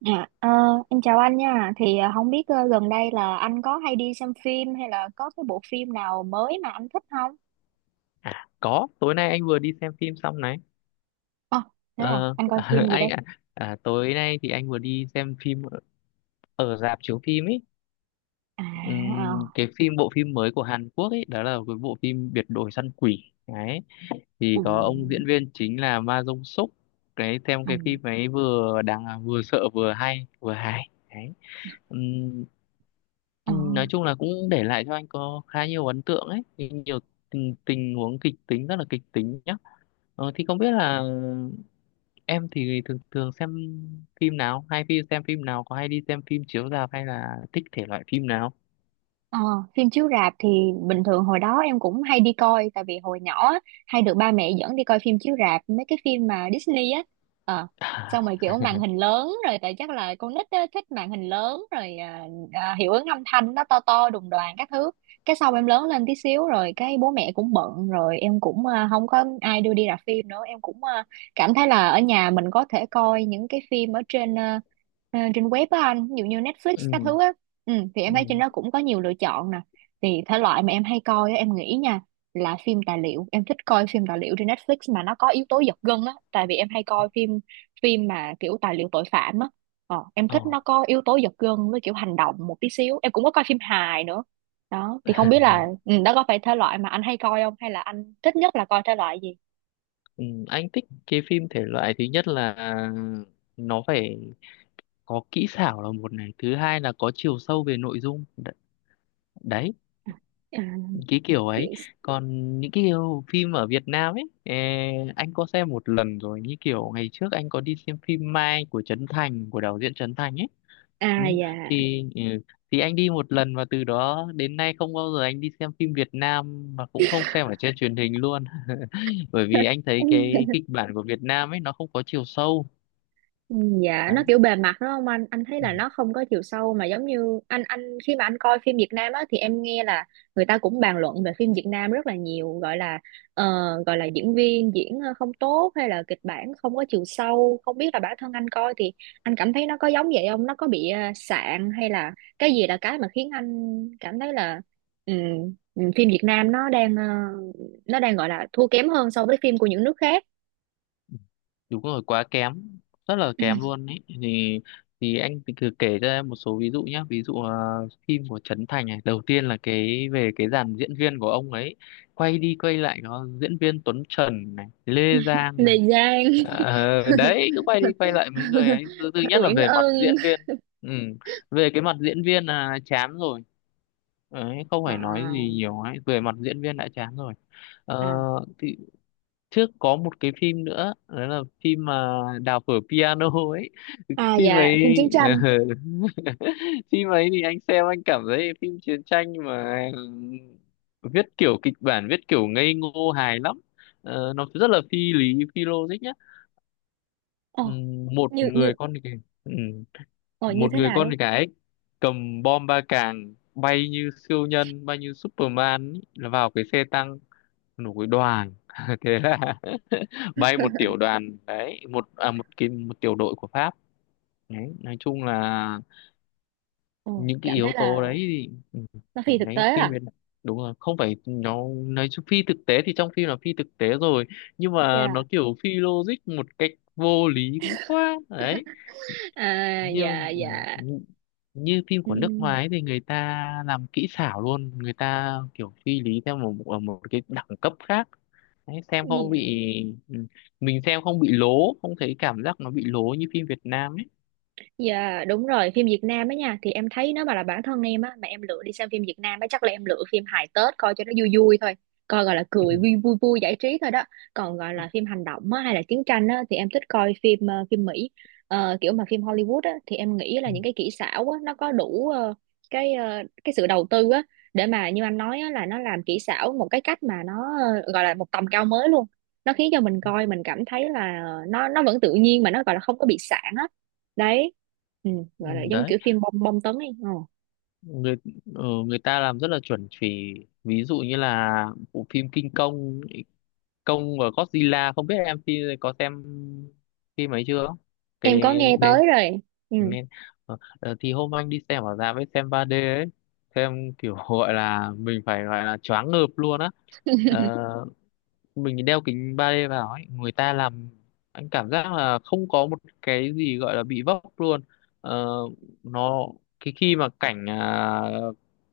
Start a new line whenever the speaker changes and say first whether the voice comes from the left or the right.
right: Dạ, ờ, em chào anh nha. Thì không biết gần đây là anh có hay đi xem phim hay là có cái bộ phim nào mới mà anh thích không?
left: À, có, tối nay anh vừa đi xem phim xong này.
right: Ờ, Thế à,
left: Ờ,
right: anh coi phim gì đây?
left: anh tối nay thì anh vừa đi xem phim ở ở rạp chiếu phim ấy.
right: À, ờ,
left: Cái phim bộ phim mới của Hàn Quốc ấy, đó là cái bộ phim Biệt đội săn quỷ. Đấy, thì
right: ừ,
left: có ông diễn viên chính là Ma Dông Súc. Cái xem cái
right: ừ,
left: phim ấy vừa đáng vừa sợ vừa hay, vừa hài. Đấy. Ừm,
right: ờ.
left: nói chung là cũng để lại cho anh có khá nhiều ấn tượng ấy, nhiều tình huống kịch tính rất là kịch tính nhá. Thì không biết là em thì thường thường xem phim nào hay phim xem phim nào có hay đi xem phim chiếu rạp hay là thích thể loại phim nào.
right: Ờ, Phim chiếu rạp thì bình thường hồi đó em cũng hay đi coi, tại vì hồi nhỏ á, hay được ba mẹ dẫn đi coi phim chiếu rạp mấy cái phim mà Disney á, ờ
left: À.
right: xong rồi kiểu màn hình lớn rồi, tại chắc là con nít á, thích màn hình lớn rồi, hiệu ứng âm thanh nó to to đùng đoàn các thứ. Cái sau em lớn lên tí xíu rồi cái bố mẹ cũng bận rồi em cũng không có ai đưa đi rạp phim nữa, em cũng cảm thấy là ở nhà mình có thể coi những cái phim ở trên, trên web á anh, ví dụ như Netflix các
left: Ừ.
right: thứ á. Thì
left: Ừ.
right: em thấy trên đó cũng có nhiều lựa chọn nè, thì thể loại mà em hay coi á, em nghĩ nha, là phim tài liệu. Em thích coi phim tài liệu trên Netflix mà nó có yếu tố giật gân á, tại vì em hay coi phim phim mà kiểu tài liệu tội phạm á. Em
left: Ồ.
right: thích nó có yếu tố giật gân với kiểu hành động một tí xíu. Em cũng có coi phim hài nữa. Đó thì không biết là đó có phải thể loại mà anh hay coi không, hay là anh thích nhất là coi thể loại gì?
left: Ừ, anh thích cái phim thể loại thứ nhất là nó phải có kỹ xảo là một này, thứ hai là có chiều sâu về nội dung. Đấy,
right: À,
left: cái kiểu ấy. Còn những cái kiểu phim ở Việt Nam ấy, anh có xem một lần rồi, như kiểu ngày trước anh có đi xem phim Mai của Trấn Thành, của đạo diễn Trấn Thành ấy. Ừ,
right: à dạ.
left: thì ừ, thì anh đi một lần và từ đó đến nay không bao giờ anh đi xem phim Việt Nam mà cũng không xem ở trên truyền hình luôn. Bởi vì anh thấy cái kịch bản của Việt Nam ấy nó không có chiều sâu.
right: Ừ, dạ, nó kiểu bề mặt đúng không anh? Anh thấy là
left: Đấy,
right: nó không có chiều sâu, mà giống như anh khi mà anh coi phim Việt Nam á, thì em nghe là người ta cũng bàn luận về phim Việt Nam rất là nhiều, gọi là ờ, gọi là diễn viên diễn không tốt, hay là kịch bản không có chiều sâu. Không biết là bản thân anh coi thì anh cảm thấy nó có giống vậy không? Nó có bị sạn, hay là cái gì là cái mà khiến anh cảm thấy là ừ, phim Việt Nam nó đang nó đang gọi là thua kém hơn so với phim của những nước khác.
left: đúng rồi, quá kém, rất là kém luôn ấy. Thì anh thì cứ kể cho em một số ví dụ nhé. Ví dụ, phim của Trấn Thành này, đầu tiên là cái về cái dàn diễn viên của ông ấy, quay đi quay lại có diễn viên Tuấn Trần này, Lê Giang
right: Lê
left: này.
right: Giang.
left: Đấy, cứ quay đi quay lại mấy người ấy. Thứ nhất là
right: Uyển
left: về mặt
right: Ân.
left: diễn viên. Ừ. Về cái mặt diễn viên là chán rồi. Đấy, không phải nói gì
right: À,
left: nhiều ấy, về mặt diễn viên đã chán rồi. Ờ,
right: à,
left: thì trước có một cái phim nữa, đó là phim mà đào phở piano ấy.
right: à
left: Phim
right: dạ,
left: ấy
right: phim chiến tranh.
left: phim ấy thì anh xem, anh cảm thấy phim chiến tranh mà viết kiểu kịch bản viết kiểu ngây ngô hài lắm. Nó rất là phi lý, phi logic nhá.
right: ờ
left: Ừm, một
right: như như
left: người con thì ừm,
right: ờ như
left: một
right: thế
left: người
right: nào
left: con
right: đấy.
left: thì cầm bom ba càng, bay như siêu nhân, bay như Superman ý, là vào cái xe tăng một cái đoàn thế là bay một tiểu đoàn đấy, một à, một cái một tiểu đội của Pháp. Đấy, nói chung là
right: ờ
left: những cái
right: Cảm
left: yếu
right: thấy
left: tố
right: là
left: đấy thì,
right: nó phi thực tế
left: đấy.
right: à.
left: Đúng rồi, không phải nó, nói chung phi thực tế thì trong phim là phi thực tế rồi, nhưng mà nó
right: Dạ.
left: kiểu phi logic một cách vô lý quá. Đấy,
right: À
left: như
right: dạ, dạ,
left: như phim
right: ừ.
left: của nước ngoài ấy thì người ta làm kỹ xảo luôn, người ta kiểu suy lý theo một ở một cái đẳng cấp khác. Đấy, xem không bị ừ, mình xem không bị lố, không thấy cảm giác nó bị lố như phim Việt Nam ấy.
right: Dạ đúng rồi, phim Việt Nam á nha, thì em thấy nếu mà là bản thân em á, mà em lựa đi xem phim Việt Nam á, chắc là em lựa phim hài Tết coi cho nó vui vui thôi. Coi gọi là cười vui vui vui giải trí thôi đó. Còn gọi là phim hành động á, hay là chiến tranh á, thì em thích coi phim Mỹ. Kiểu mà phim Hollywood á, thì em nghĩ là
left: Ừ, ừ,
right: những cái kỹ xảo á nó có đủ cái sự đầu tư á, để mà như anh nói á, là nó làm kỹ xảo một cái cách mà nó gọi là một tầm cao mới luôn. Nó khiến cho mình coi mình cảm thấy là nó vẫn tự nhiên, mà nó gọi là không có bị sạn á. Đấy. ừ,
left: ừ.
right: Gọi là giống
left: Đấy,
right: kiểu phim bom bom tấn ấy. Ờ.
left: người người ta làm rất là chuẩn chỉ. Ví dụ như là bộ phim King Kong, Kong và Godzilla, không biết em phim có xem phim ấy chưa cái.
right: em có nghe
left: Ừ,
right: tới rồi. Ừ.
left: nghe. Thì hôm anh đi xem ở rạp với xem 3D ấy, xem kiểu gọi là mình phải gọi là choáng ngợp luôn á. Ờ, mình đeo kính 3D vào ấy, người ta làm anh cảm giác là không có một cái gì gọi là bị vấp luôn. Ờ, nó cái khi mà cảnh,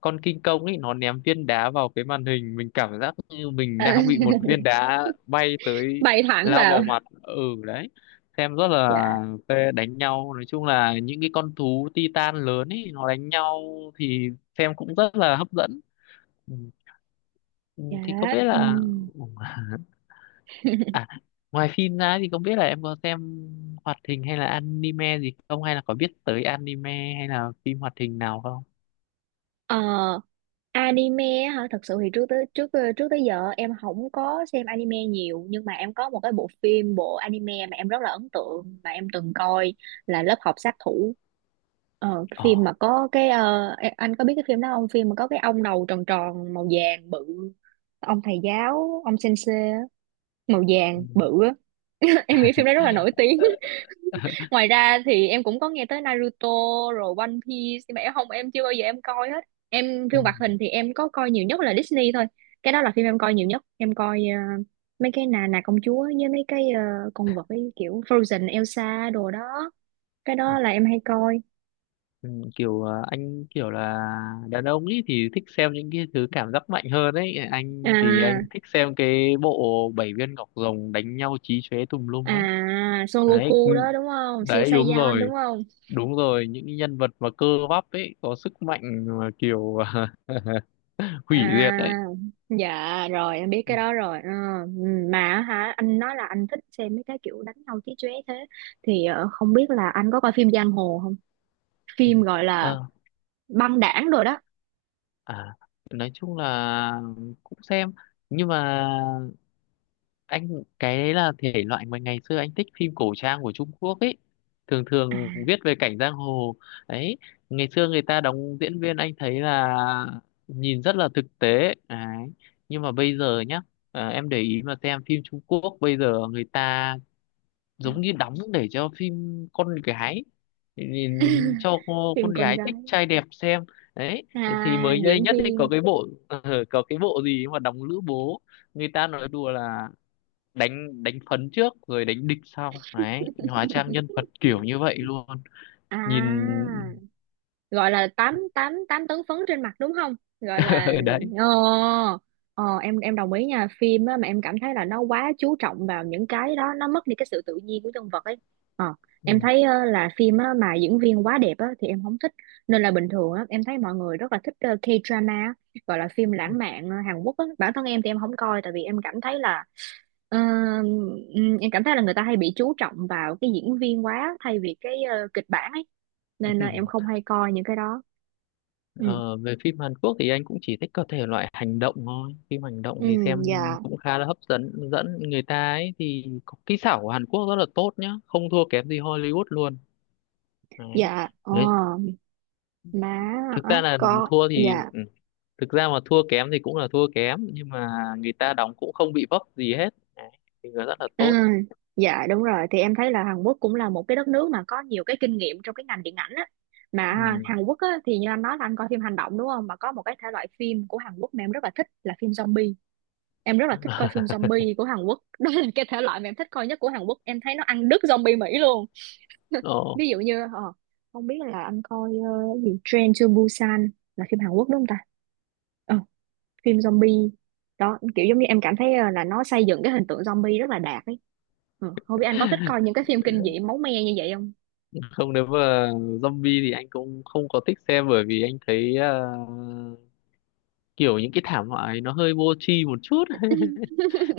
left: con kinh công ấy nó ném viên đá vào cái màn hình, mình cảm giác như mình
right: À.
left: đang bị một viên đá bay tới,
right: Bay thẳng
left: lao
right: vào.
left: vào mặt. Ừ đấy xem rất là
right: Dạ,
left: phê. Đánh nhau nói chung là những cái con thú Titan lớn ấy nó đánh nhau thì xem cũng rất là hấp dẫn. Ừ,
right: dạ,
left: thì không biết
right: ừ.
left: là. À, ngoài phim ra thì không biết là em có xem hoạt hình hay là anime gì không, hay là có biết tới anime hay là phim hoạt hình nào không?
right: ờ, Anime á hả? Thật sự thì trước tới giờ em không có xem anime nhiều, nhưng mà em có một cái bộ anime mà em rất là ấn tượng mà em từng coi, là lớp học sát thủ. Cái
left: Ờ.
right: phim mà có cái anh có biết cái phim đó không, phim mà có cái ông đầu tròn tròn màu vàng bự, ông thầy giáo ông sensei màu
left: Ừ.
right: vàng bự á. Em nghĩ phim đấy rất là nổi tiếng. Ngoài ra thì em cũng có nghe tới Naruto rồi One Piece, nhưng mà em không em chưa bao giờ em coi hết. Em,
left: Ừ.
right: phim hoạt hình thì em có coi nhiều nhất là Disney thôi. Cái đó là phim em coi nhiều nhất, em coi mấy cái nà nà công chúa với mấy cái con vật ấy, kiểu Frozen, Elsa đồ đó. Cái đó là em hay coi.
left: Ừ. Kiểu anh kiểu là đàn ông ấy thì thích xem những cái thứ cảm giác mạnh hơn ấy, anh thì anh
right: À,
left: thích xem cái bộ bảy viên ngọc rồng đánh nhau chí chóe tùm lum ấy.
right: à Son
left: Đấy, ừ,
right: Goku đó đúng không? Siêu
left: đấy, đúng
right: Saiyan đúng
left: rồi,
right: không?
left: đúng rồi, những cái nhân vật mà cơ bắp ấy có sức mạnh mà kiểu hủy
right: À,
left: diệt ấy.
right: dạ rồi em biết
left: Ừ.
right: cái đó rồi. Ờ, mà á hả, anh nói là anh thích xem mấy cái kiểu đánh nhau chí chóe thế, thì không biết là anh có coi phim giang hồ không?
left: Ừ.
right: Phim gọi là
left: Ờ,
right: băng đảng rồi đó.
left: À, nói chung là cũng xem, nhưng mà anh cái đấy là thể loại mà ngày xưa anh thích phim cổ trang của Trung Quốc ấy, thường
right: À,
left: thường viết về cảnh giang hồ ấy, ngày xưa người ta đóng diễn viên anh thấy là nhìn rất là thực tế đấy. Nhưng mà bây giờ nhá, em để ý mà xem phim Trung Quốc bây giờ người ta giống như đóng để cho phim con gái, thì cho
right: phim
left: con
right: con
left: gái thích
right: gái.
left: trai đẹp xem. Đấy, thì
right: À,
left: mới đây
right: diễn
left: nhất ấy
right: viên.
left: có cái bộ có cái bộ gì mà đóng lữ bố. Người ta nói đùa là đánh đánh phấn trước rồi đánh địch sau, đấy, hóa trang nhân vật kiểu như vậy luôn.
right: À,
left: Nhìn
right: gọi là tám tám tám tấn phấn trên mặt đúng không, gọi là...
left: đấy.
right: ờ, ờ em đồng ý nha, phim á mà em cảm thấy là nó quá chú trọng vào những cái đó, nó mất đi cái sự tự nhiên của nhân vật ấy. ờ em
left: Ừ.
right: thấy là phim á, mà diễn viên quá đẹp á, thì em không thích. Nên là bình thường á, em thấy mọi người rất là thích K-drama á, gọi là phim lãng mạn Hàn Quốc á. Bản thân em thì em không coi, tại vì em cảm thấy là Ờ, em cảm thấy là người ta hay bị chú trọng vào cái diễn viên quá, thay vì cái kịch bản ấy. Nên là em không hay coi những cái đó. Ừ.
left: Ờ, về phim Hàn Quốc thì anh cũng chỉ thích các thể loại hành động thôi. Phim hành động
right: Ừ,
left: thì xem
right: dạ,
left: cũng khá là hấp dẫn. Dẫn người ta ấy thì có kỹ xảo của Hàn Quốc rất là tốt nhá, không thua kém gì Hollywood luôn. Đấy.
right: dạ, ờ,
left: Đấy.
right: má,
left: Thực ra là
right: có,
left: thua thì
right: dạ.
left: ừ. Thực ra mà thua kém thì cũng là thua kém, nhưng mà người ta đóng cũng không bị vấp gì hết. Đấy. Thì nó rất là
right: Ừ,
left: tốt.
right: dạ đúng rồi, thì em thấy là Hàn Quốc cũng là một cái đất nước mà có nhiều cái kinh nghiệm trong cái ngành điện ảnh á, mà
left: Ừ.
right: ha, Hàn Quốc á, thì như anh nói là anh coi phim hành động đúng không, mà có một cái thể loại phim của Hàn Quốc mà em rất là thích là phim zombie. Em rất là thích coi phim zombie của Hàn Quốc. Đó là cái thể loại mà em thích coi nhất của Hàn Quốc, em thấy nó ăn đứt zombie Mỹ luôn.
left: Ờ,
right: Ví dụ như không biết là anh coi cái gì, Train to Busan là phim Hàn Quốc đúng không ta? Ờ, Phim zombie đó kiểu giống như em cảm thấy là nó xây dựng cái hình tượng zombie rất là đạt ấy. Ừ. Không biết anh có thích coi những cái phim kinh dị máu me như vậy không?
left: Không, nếu mà zombie thì anh cũng không có thích xem, bởi vì anh thấy kiểu những cái thảm họa ấy nó hơi vô tri một chút,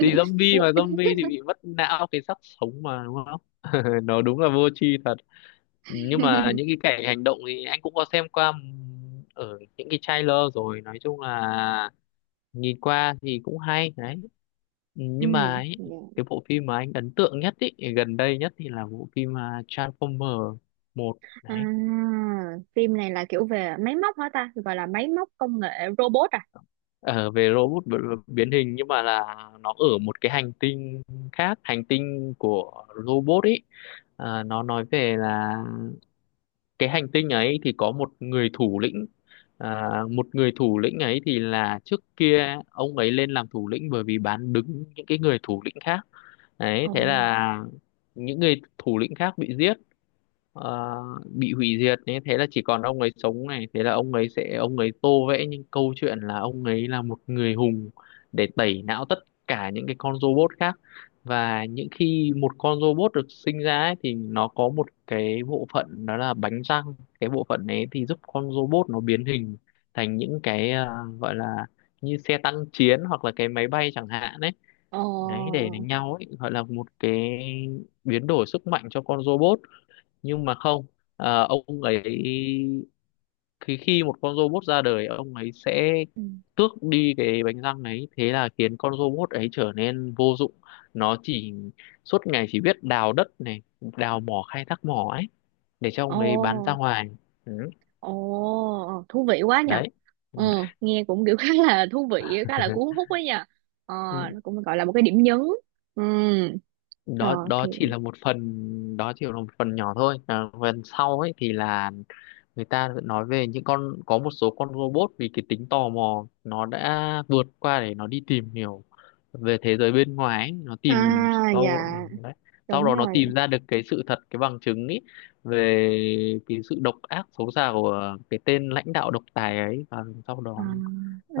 left: thì zombie mà zombie thì bị mất não, cái xác sống mà đúng không, nó đúng là vô tri thật. Nhưng mà những cái cảnh hành động thì anh cũng có xem qua ở những cái trailer rồi, nói chung là nhìn qua thì cũng hay đấy.
right: Ừ.
left: Nhưng mà ấy,
right: Dạ.
left: cái bộ phim mà anh ấn tượng nhất ý, gần đây nhất thì là bộ phim, Transformer 1
right: À,
left: đấy.
right: phim này là kiểu về máy móc hả ta, gọi là máy móc công nghệ, robot à?
left: Ờ, về robot biến hình, nhưng mà là nó ở một cái hành tinh, khác hành tinh của robot ấy. Nó nói về là cái hành tinh ấy thì có một người thủ lĩnh, một người thủ lĩnh ấy thì là trước kia ông ấy lên làm thủ lĩnh bởi vì bán đứng những cái người thủ lĩnh khác. Đấy,
right: Ồ.
left: thế là những người thủ lĩnh khác bị giết, ờ, bị hủy diệt ấy, thế là chỉ còn ông ấy sống này, thế là ông ấy sẽ ông ấy tô vẽ những câu chuyện là ông ấy là một người hùng để tẩy não tất cả những cái con robot khác. Và những khi một con robot được sinh ra ấy, thì nó có một cái bộ phận đó là bánh răng. Cái bộ phận ấy thì giúp con robot nó biến hình thành những cái, gọi là như xe tăng chiến hoặc là cái máy bay chẳng hạn đấy.
right: Ồ.
left: Đấy, để đánh nhau ấy, gọi là một cái biến đổi sức mạnh cho con robot. Nhưng mà không, ông ấy, khi khi một con robot ra đời, ông ấy sẽ
right: Ừ.
left: tước đi cái bánh răng ấy, thế là khiến con robot ấy trở nên vô dụng. Nó chỉ suốt ngày chỉ biết đào đất này, đào mỏ, khai thác mỏ ấy để cho
right: Ồ,
left: ông ấy bán ra ngoài. Ừ,
right: ồ, thú vị quá nhờ.
left: đấy. Ừ.
right: Ừ. Nghe cũng kiểu khá là thú vị, khá là cuốn hút ấy nhờ. ờ, nó cũng gọi là một cái điểm nhấn. Ừ.
left: đó
right: Rồi
left: đó
right: thì.
left: chỉ là một phần, đó chỉ là một phần nhỏ thôi. Phần sau ấy thì là người ta vẫn nói về những con, có một số con robot vì cái tính tò mò nó đã vượt qua để nó đi tìm hiểu về thế giới bên ngoài ấy. Nó
right: À
left: tìm
right: dạ
left: sau đấy, sau
right: đúng
left: đó nó
right: rồi.
left: tìm ra được cái sự thật, cái bằng chứng ấy về cái sự độc ác xấu xa của cái tên lãnh đạo độc tài ấy và sau
right: À,
left: đó,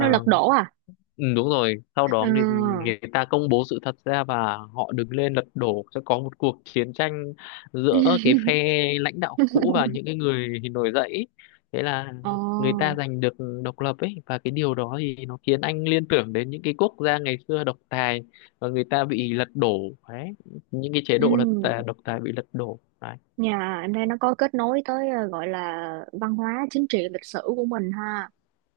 right: nó lật đổ à?
left: ừ, đúng rồi, sau đó người,
right: À.
left: người ta công bố sự thật ra và họ đứng lên lật đổ, sẽ có một cuộc chiến tranh giữa cái phe lãnh đạo cũ và những cái người nổi dậy ý. Thế là người
right: Ồ,
left: ta giành được độc lập ấy, và cái điều đó thì nó khiến anh liên tưởng đến những cái quốc gia ngày xưa độc tài và người ta bị lật đổ đấy, những cái chế
right: ừ.
left: độ độc tài bị lật đổ đấy.
right: Nhà em đây, nó có kết nối tới gọi là văn hóa chính trị lịch sử của mình ha.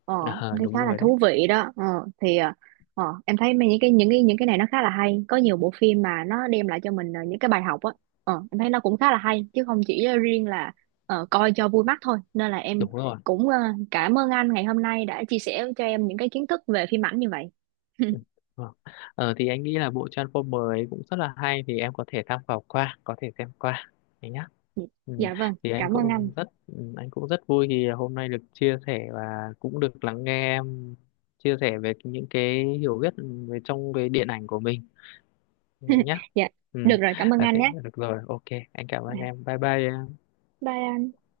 right: ờ
left: Ờ,
right: Thấy
left: đúng
right: khá là
left: rồi đấy,
right: thú vị đó. Ờ thì ờ em thấy những cái này nó khá là hay, có nhiều bộ phim mà nó đem lại cho mình những cái bài học á. Em thấy nó cũng khá là hay, chứ không chỉ riêng là coi cho vui mắt thôi. Nên là em
left: đúng rồi.
right: cũng cảm ơn anh ngày hôm nay đã chia sẻ cho em những cái kiến thức về phim ảnh như vậy.
left: Ừ, vâng. Thì anh nghĩ là bộ Transformer ấy cũng rất là hay, thì em có thể tham khảo qua, có thể xem qua đấy nhá. Ừ.
right: Dạ vâng,
left: Thì anh
right: cảm ơn anh.
left: cũng rất vui khi hôm nay được chia sẻ và cũng được lắng nghe em chia sẻ về những cái hiểu biết về trong cái điện ảnh của mình đấy nhá.
right: Dạ
left: Ừ.
right: được rồi, cảm ơn
left: à,
right: anh
left: thế,
right: nhé.
left: được rồi, ok, anh cảm ơn em, bye bye.
right: Bye.